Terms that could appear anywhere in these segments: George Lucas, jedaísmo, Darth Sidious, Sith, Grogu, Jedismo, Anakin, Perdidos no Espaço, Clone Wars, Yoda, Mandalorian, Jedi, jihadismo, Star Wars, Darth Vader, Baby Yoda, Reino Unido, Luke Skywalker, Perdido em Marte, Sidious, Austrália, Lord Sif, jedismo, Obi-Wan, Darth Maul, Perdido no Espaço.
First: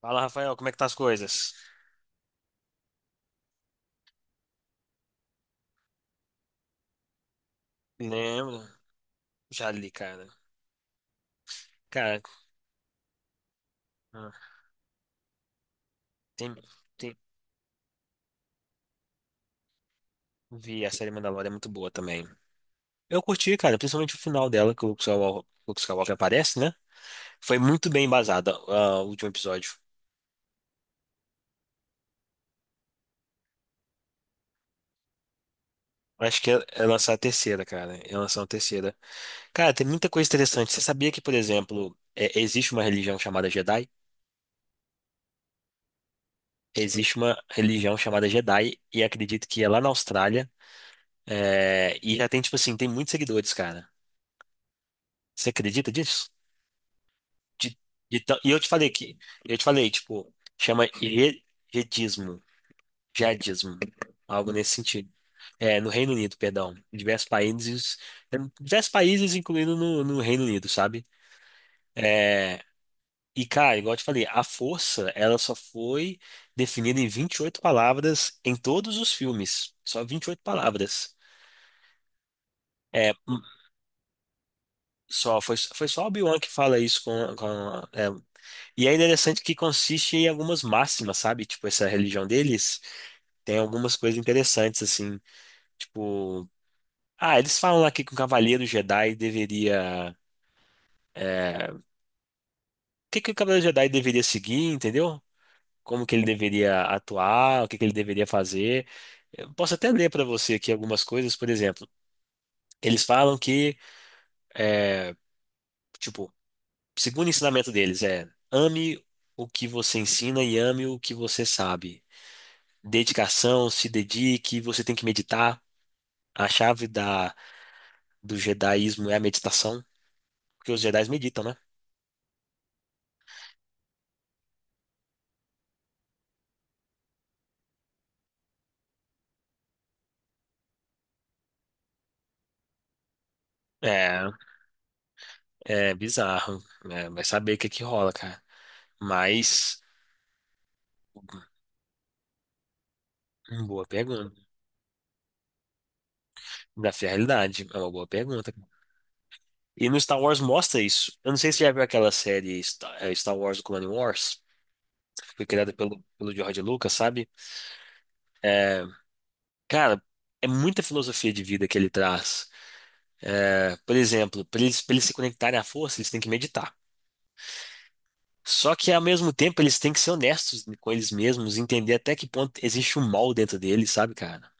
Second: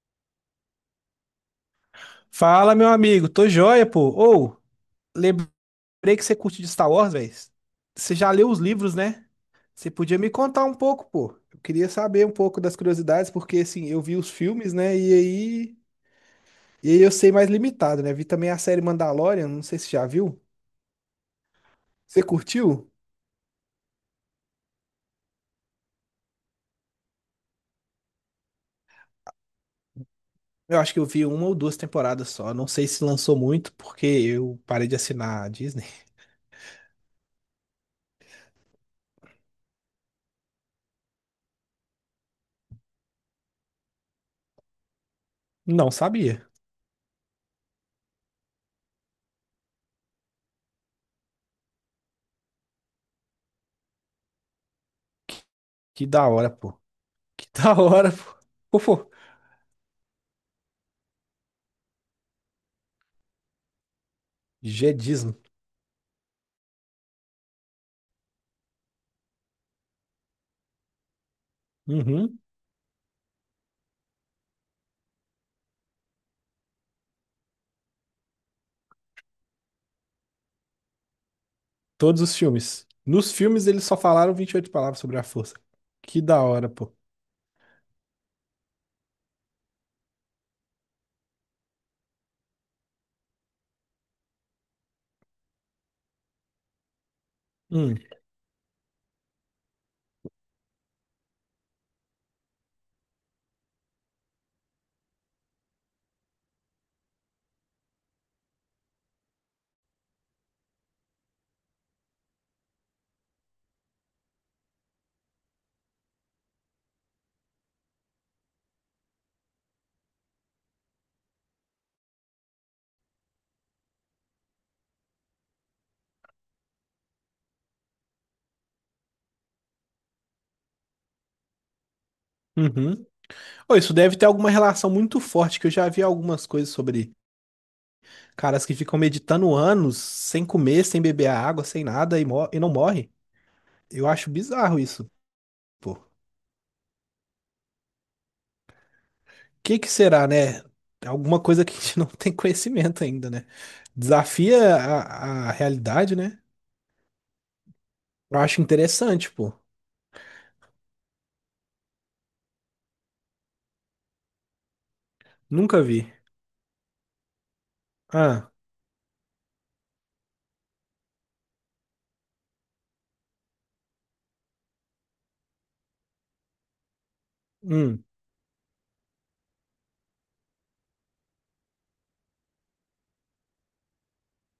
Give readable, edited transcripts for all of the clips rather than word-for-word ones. Fala, Rafael, como é que tá as coisas? Fala, meu amigo, tô joia, pô. Ou, lembrei que você curte de Star Wars, velho. Você já leu os Lembro. livros, né? Já li, Você podia cara. me contar um pouco, pô. Eu queria Cara, saber um pouco das curiosidades, porque assim, eu vi os ah, filmes, né? E aí, tem, e aí eu tem, sei mais limitado, né? Vi também a série Mandalorian, não sei se já viu. vi a série Mandalorian, é muito boa Você também. curtiu? Eu curti, cara, principalmente o final dela, que o Luke Skywalker aparece, né? Foi muito bem embasada, o último episódio. Eu acho que eu vi uma ou duas temporadas só. Não sei se lançou muito, porque eu parei de assinar a Disney. Acho que é lançar a terceira, cara. É lançar a terceira. Cara, tem muita coisa interessante. Você sabia que, por exemplo, existe uma religião chamada Jedi? Não sabia. Existe uma religião chamada Jedi, e acredito que é lá na Austrália. E já tem, tipo assim, tem muitos seguidores, cara. Você acredita Que da disso? hora, pô. Que da De- hora, de pô. tão- e Pô, pô. Eu te falei, tipo, chama jedismo, jihadismo, algo nesse sentido. Jedismo. É, no Reino Unido, perdão. Em diversos países, incluindo no Reino Unido, sabe? É, e, cara, igual eu te falei, a força, ela só foi definida em 28 palavras em todos os filmes. Só 28 palavras. Todos os filmes. É, Nos filmes eles só falaram 28 palavras sobre a só, força. foi só Que Obi-Wan da que hora, fala pô. isso com, é, E é interessante que consiste em algumas máximas, sabe? Tipo, essa religião deles tem algumas coisas interessantes, assim. Tipo, eles falam Hum, aqui que o cavaleiro Jedi deveria. O que que o cavaleiro Jedi deveria seguir, entendeu? Como que ele deveria atuar, o que que ele deveria fazer. Eu posso até ler para você aqui algumas coisas, por exemplo. Eles falam que, é, tipo, segundo o ensinamento deles, é ame o que você ensina e ame o que você sabe. Dedicação, se dedique, você tem que meditar. A chave do jedaísmo é a meditação, porque os jedis meditam, né? uhum. Ô, isso deve ter alguma relação muito forte, que eu já vi algumas coisas sobre caras que ficam meditando anos, sem comer, sem beber a água, sem nada e não morre. Eu É, acho bizarro isso, pô. é O bizarro. É, vai saber o que que rola, cara. que Mas, que será, né? Alguma coisa que a gente não tem conhecimento ainda, né? Boa pergunta. Desafia a realidade, né? Da realidade, é uma boa Eu pergunta. acho interessante, pô. E no Star Wars mostra isso. Eu não sei se você já viu aquela série Star Wars Clone Wars, que foi criada Nunca pelo, vi. pelo George Lucas, sabe? Ah, Cara, é muita filosofia de vida que ele traz. É, por exemplo, para eles se conectarem à força, eles têm que meditar. hum, Só que ao mesmo tempo eles têm que ser honestos com eles mesmos, entender até que ponto existe um mal dentro deles, sabe, cara?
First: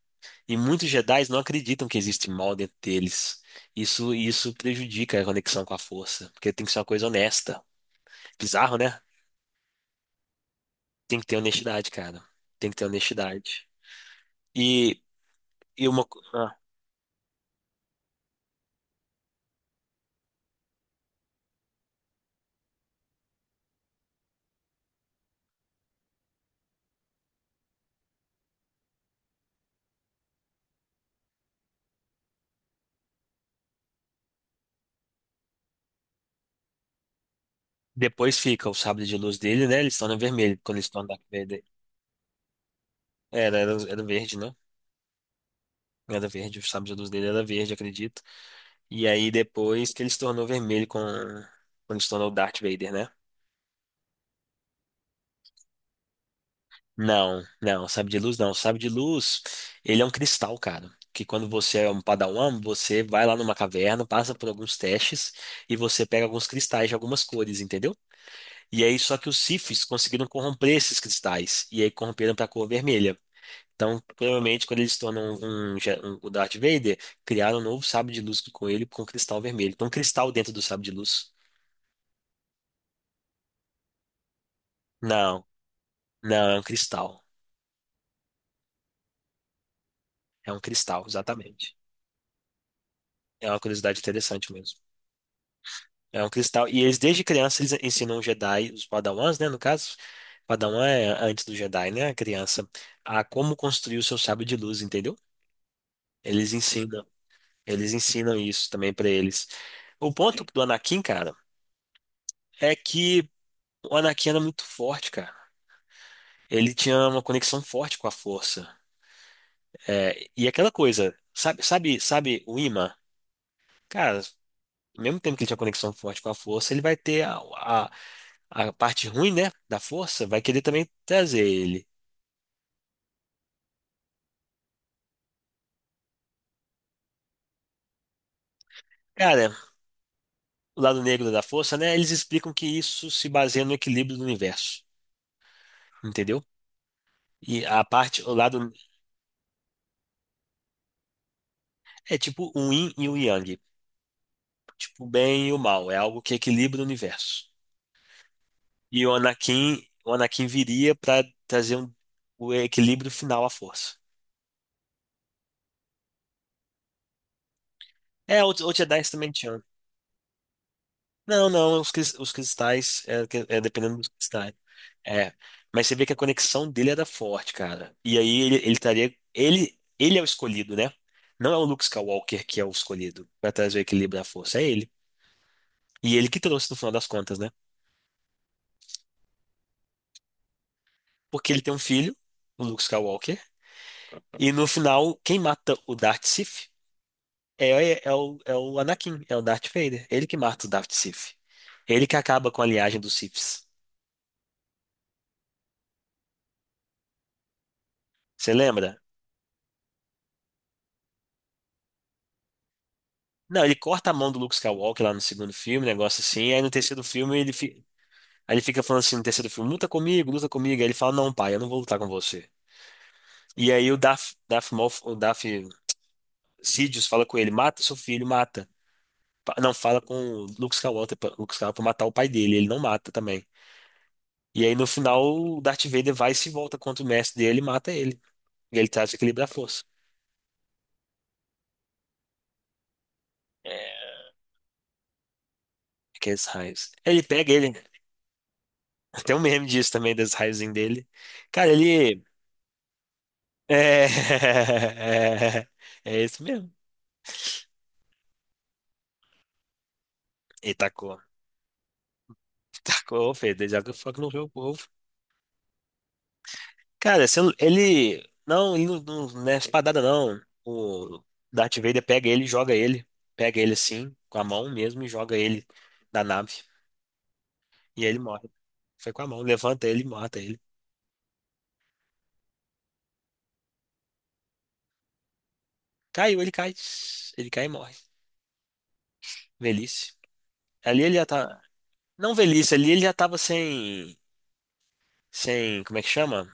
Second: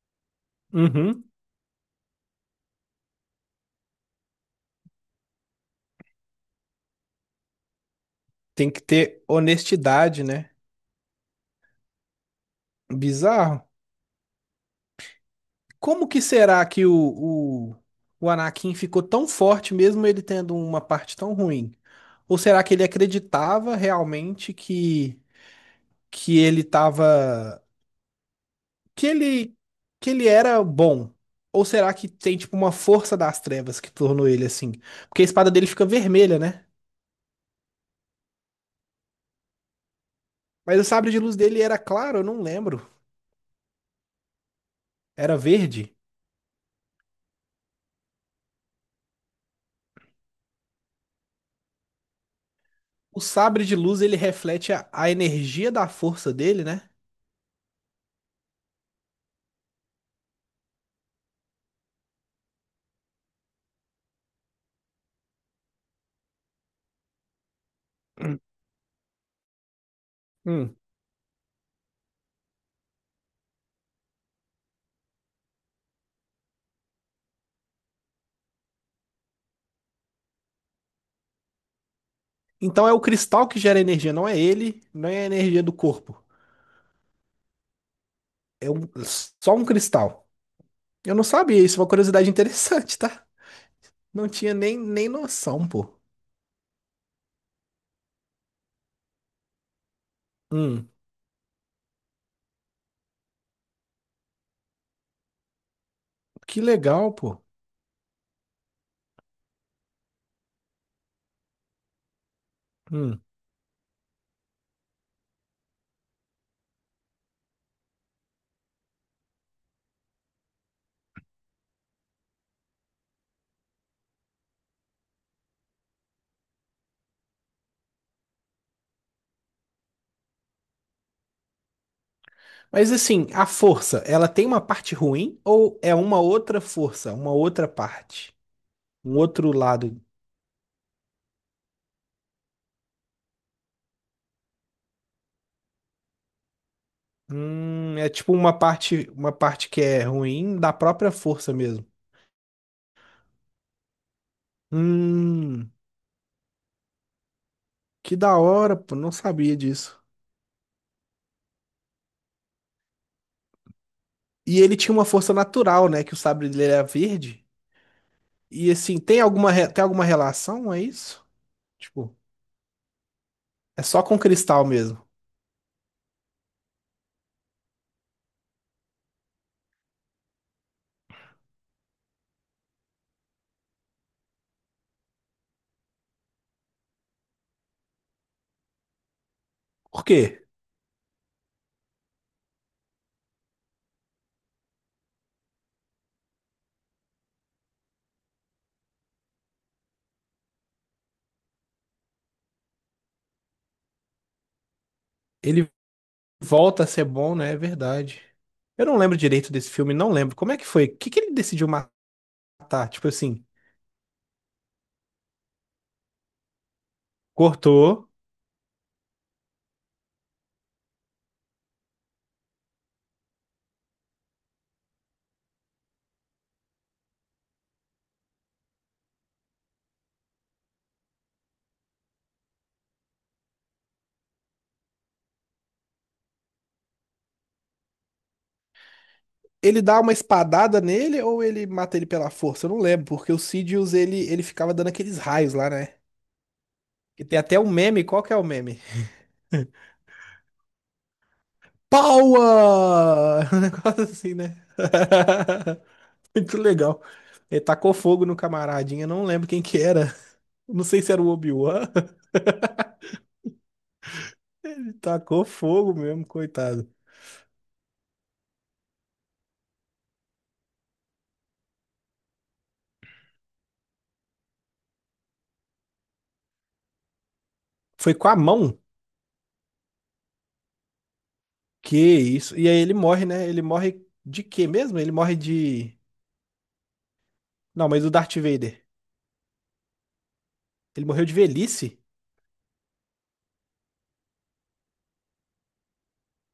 E muitos uhum. Jedis não acreditam que existe mal dentro deles. Isso prejudica a conexão com a força, porque tem que ser uma coisa honesta. Tem Bizarro, que né? ter honestidade, né? Tem que ter honestidade, cara. Tem que ter honestidade. Bizarro. E, e uma Como co- que ah, será que o Anakin ficou tão forte mesmo ele tendo uma parte tão ruim? Ou será que ele acreditava realmente que ele tava, que ele, que ele era bom? Ou será que tem tipo uma força das trevas que tornou ele assim? Porque a espada dele fica vermelha, né? Depois fica o sabre de luz dele, né? Ele se torna vermelho quando Mas ele o se torna sabre de Dark luz dele Vader. era claro, eu não lembro. Era verde, né? Era verde. Era verde, o sabre de luz dele era verde, acredito. E aí depois que ele se tornou vermelho, quando se tornou Darth Vader, né? O sabre de luz ele reflete a energia da força dele, né? Não, não, sabe de luz não. Sabe de luz, ele é um cristal, cara. Que quando você é um padawan, você vai lá numa caverna, passa por alguns testes e você pega alguns cristais de algumas cores, entendeu? E aí só que os Siths conseguiram corromper Hum. esses cristais e aí corromperam pra cor vermelha. Então, provavelmente, quando eles se tornam o Darth Vader, criaram um novo sabre de luz com ele com um cristal vermelho. Então, um cristal dentro do sabre de luz. Então é o cristal que gera energia, não é ele, não é a Não, energia do corpo. não, é um cristal. É um- só um cristal. É um cristal, Eu não sabia, exatamente. isso é uma curiosidade interessante, tá? É uma curiosidade Não interessante tinha mesmo. nem noção, pô. É um cristal. E eles, desde criança, eles ensinam os Jedi, os Padawans, né? No caso, Padawan Hum, é antes do Jedi, né? A como construir o seu sábio de luz, entendeu? Eles que ensinam, legal, pô. eles ensinam isso também pra eles. O ponto do Anakin, cara, é Hum. que o Anakin era muito forte, cara. Ele tinha uma conexão forte com a força. É, e aquela coisa, sabe o imã? Cara, ao mesmo tempo que ele tinha conexão forte com a força, ele vai ter a parte ruim, né, da força, vai querer também trazer ele. Mas assim, a força, ela tem uma parte ruim ou é uma outra força, uma outra parte, um Cara, outro lado? o lado negro da força, né, eles explicam que isso se baseia no equilíbrio do universo, entendeu? E a É parte, tipo o uma lado, parte, uma parte que é ruim da própria força mesmo. é tipo o yin e o yang, tipo o bem e o Hum, mal, é algo que equilibra o universo. que da hora, pô, E não o sabia Anakin, disso. o Anakin viria para trazer o equilíbrio final à força. E ele tinha uma força natural, né? Que o sabre dele era verde. É, o, E o assim, Jedi também. Tem alguma relação a isso? Não, não, os, cris- Tipo, os cristais, é é dependendo só dos com cristais. cristal mesmo. É, mas você vê que a conexão dele era forte, cara. E aí ele estaria. Ele é o escolhido, né? Não é o Luke Skywalker que é o escolhido pra trazer o equilíbrio da força, é ele. E ele que trouxe no final das contas, né? Por quê Porque ele tem um filho, o Luke Skywalker, e no final, quem mata o Darth Sith é, é o Anakin, é o Darth Vader. Ele que mata o Darth Sith. Ele que acaba com a linhagem dos Siths. Ele volta a ser bom, né? É verdade. Você Eu não lembra? lembro direito desse filme, não lembro. Como é que foi? O que que ele decidiu matar? Tipo assim, Não, ele corta a mão do Luke Skywalker lá no segundo filme, um negócio assim. Aí no terceiro filme. cortou. Aí ele fica falando assim no terceiro filme, luta comigo, luta comigo. Aí ele fala, não, pai, eu não vou lutar com você. E aí o Darth, Darth Maul, o Darth Sidious fala com ele, mata seu filho, mata. Não, fala com o Luke Skywalker pra matar o pai dele, ele não mata também. E aí no final o Darth Vader vai e se volta contra o mestre dele e mata ele. E ele traz o equilíbrio da Ele força. dá uma espadada nele ou ele mata ele pela força? Eu não lembro, porque o Sidious, É, ele ficava dando aqueles raios lá, né? aqueles raios. Ele Que tem pega até um ele, meme. Qual que é o meme? tem um meme disso também, das raios dele. Cara, ele. Power! Um negócio É, assim, né? é isso Muito mesmo. legal. Ele tacou fogo no camaradinha, não lembro quem que era. E Não sei se tacou. era o Obi-Wan. Tacou, fez. Desde que foi que não viu o povo. Ele tacou fogo mesmo, coitado. Cara, se eu- ele. Não, ele não, não, não é espadada, não. O Darth Vader pega ele e joga ele. Pega ele assim, com a mão mesmo, e joga ele da nave. E Foi ele com a morre. mão? Foi com a mão, levanta ele e mata ele. Que isso. E aí ele morre, né? Ele morre de quê mesmo? Ele morre de. Caiu, ele cai. Ele cai e Não, morre. mas o Darth Vader. Velhice. Ali Ele ele morreu já de tá. velhice. Não velhice, ali ele já tava sem. Sem. Como é que chama?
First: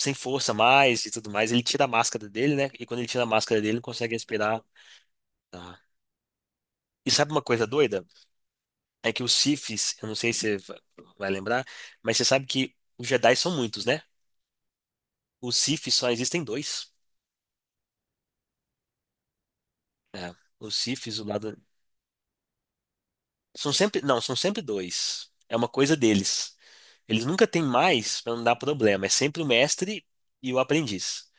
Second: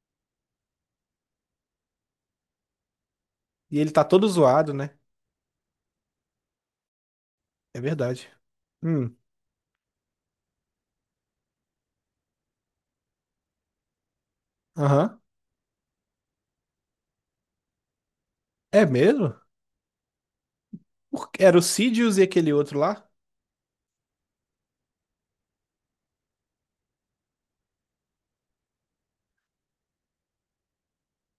Sem força mais e tudo mais. Ele tira a máscara dele, né? E quando ele tira a máscara dele, E ele ele tá consegue todo respirar. zoado, né? Tá. E sabe uma coisa É doida? verdade. É Hum. que os Siths, eu não sei se você vai lembrar, mas você sabe que os Jedi são muitos, né? Aham. Os Siths só existem dois. É mesmo? É. Os Siths, o Por- quê? lado. Era o Sidious e aquele outro lá? São sempre. Não, são sempre dois. É uma coisa deles. Eles nunca têm mais pra não dar problema. É sempre o mestre e o aprendiz.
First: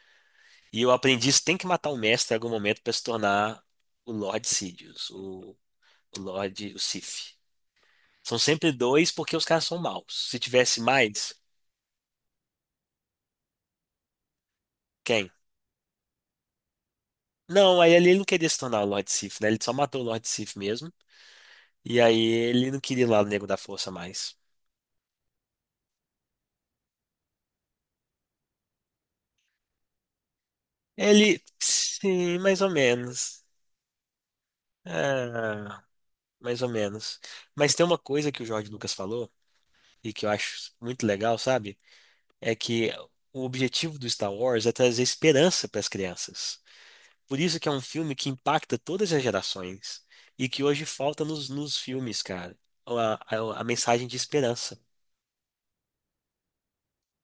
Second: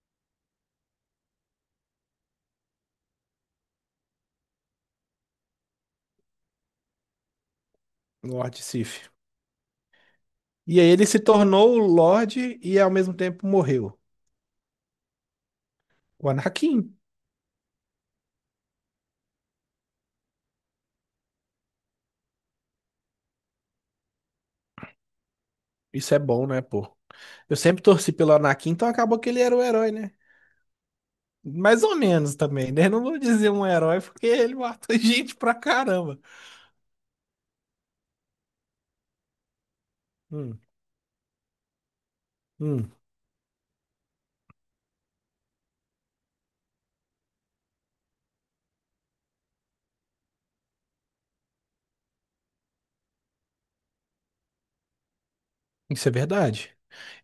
E o aprendiz tem que matar o mestre em algum momento pra se tornar o Lord Sidious, o Lord, o Sith. São Lord sempre Sif. dois porque os caras são maus. Se tivesse E aí ele se mais, tornou o Lorde e ao mesmo tempo morreu. quem? O Anakin. Não, aí ele não queria se tornar o Lord Sif, né? Ele só matou o Lord Sif mesmo. E aí ele não queria ir lá no Nego da Força mais. Isso é bom, né, pô? Eu sempre torci pelo Anakin, então acabou que ele era o herói, né? Ele, Mais ou menos sim, mais ou também, né? Não vou menos. dizer um herói porque ele matou gente pra Ah, caramba. mais ou menos. Mas tem uma coisa que o George Lucas falou, e que eu Hum, acho muito legal, sabe? É hum, que o objetivo do Star Wars é trazer esperança para as crianças. Por isso que é um filme que impacta todas as gerações e que hoje falta nos filmes, cara. A, a mensagem de esperança isso é verdade.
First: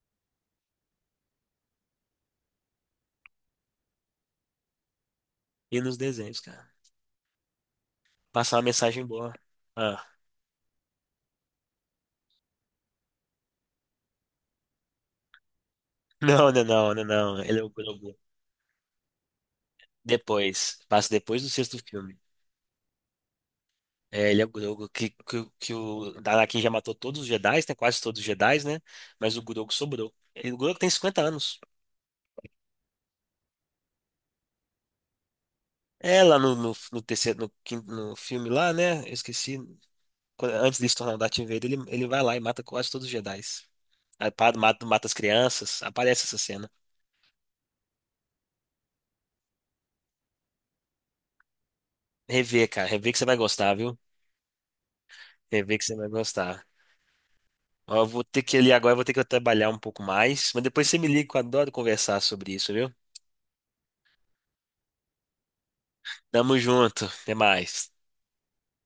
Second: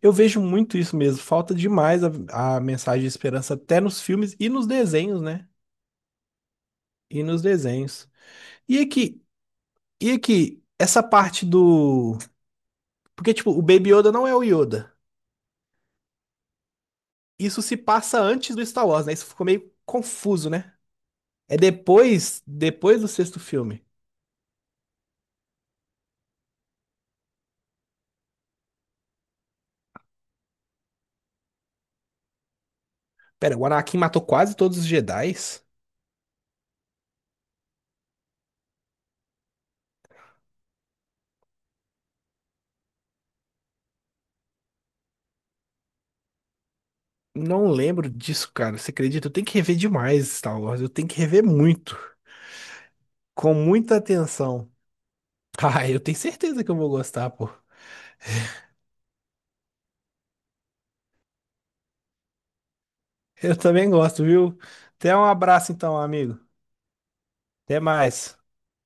Eu vejo muito isso mesmo. Falta demais a mensagem de esperança até nos filmes e nos desenhos, né? e nos desenhos, cara. E nos desenhos. Passar uma E mensagem aqui, boa. Ah, e aqui, essa parte do. Porque, tipo, o Baby Yoda não é o Yoda. não, não, não, não, não. Ele Isso é o se Grogu. passa antes do Star Wars, né? Isso ficou meio confuso, né? Depois, passa depois do É sexto filme. depois, depois do sexto filme. É, ele é o Grogu que o Anakin já matou todos os Jedi, né? Quase todos os Jedi, né? Mas o Grogu sobrou. E o Grogu tem 50 anos. Pera, o Anakin matou quase todos os Jedis? É lá no terceiro, no filme lá, né? Eu esqueci. Antes de se tornar o Darth Vader, ele vai lá e mata quase todos os Jedis. Aí mata as crianças, aparece essa cena. Não lembro disso, cara. Você acredita? Eu tenho que rever demais Star Wars. Eu tenho que rever muito. Rever, cara, rever que você vai Com gostar, viu? muita atenção. Rever que Ah, você eu vai tenho certeza gostar. que eu vou gostar, pô. Ó, eu vou ter que ir ali agora, eu vou ter que trabalhar um pouco mais, mas depois você me liga, que eu adoro conversar sobre isso, viu? Eu também gosto, viu? Até um abraço então, amigo. Tamo junto, até Até mais. mais.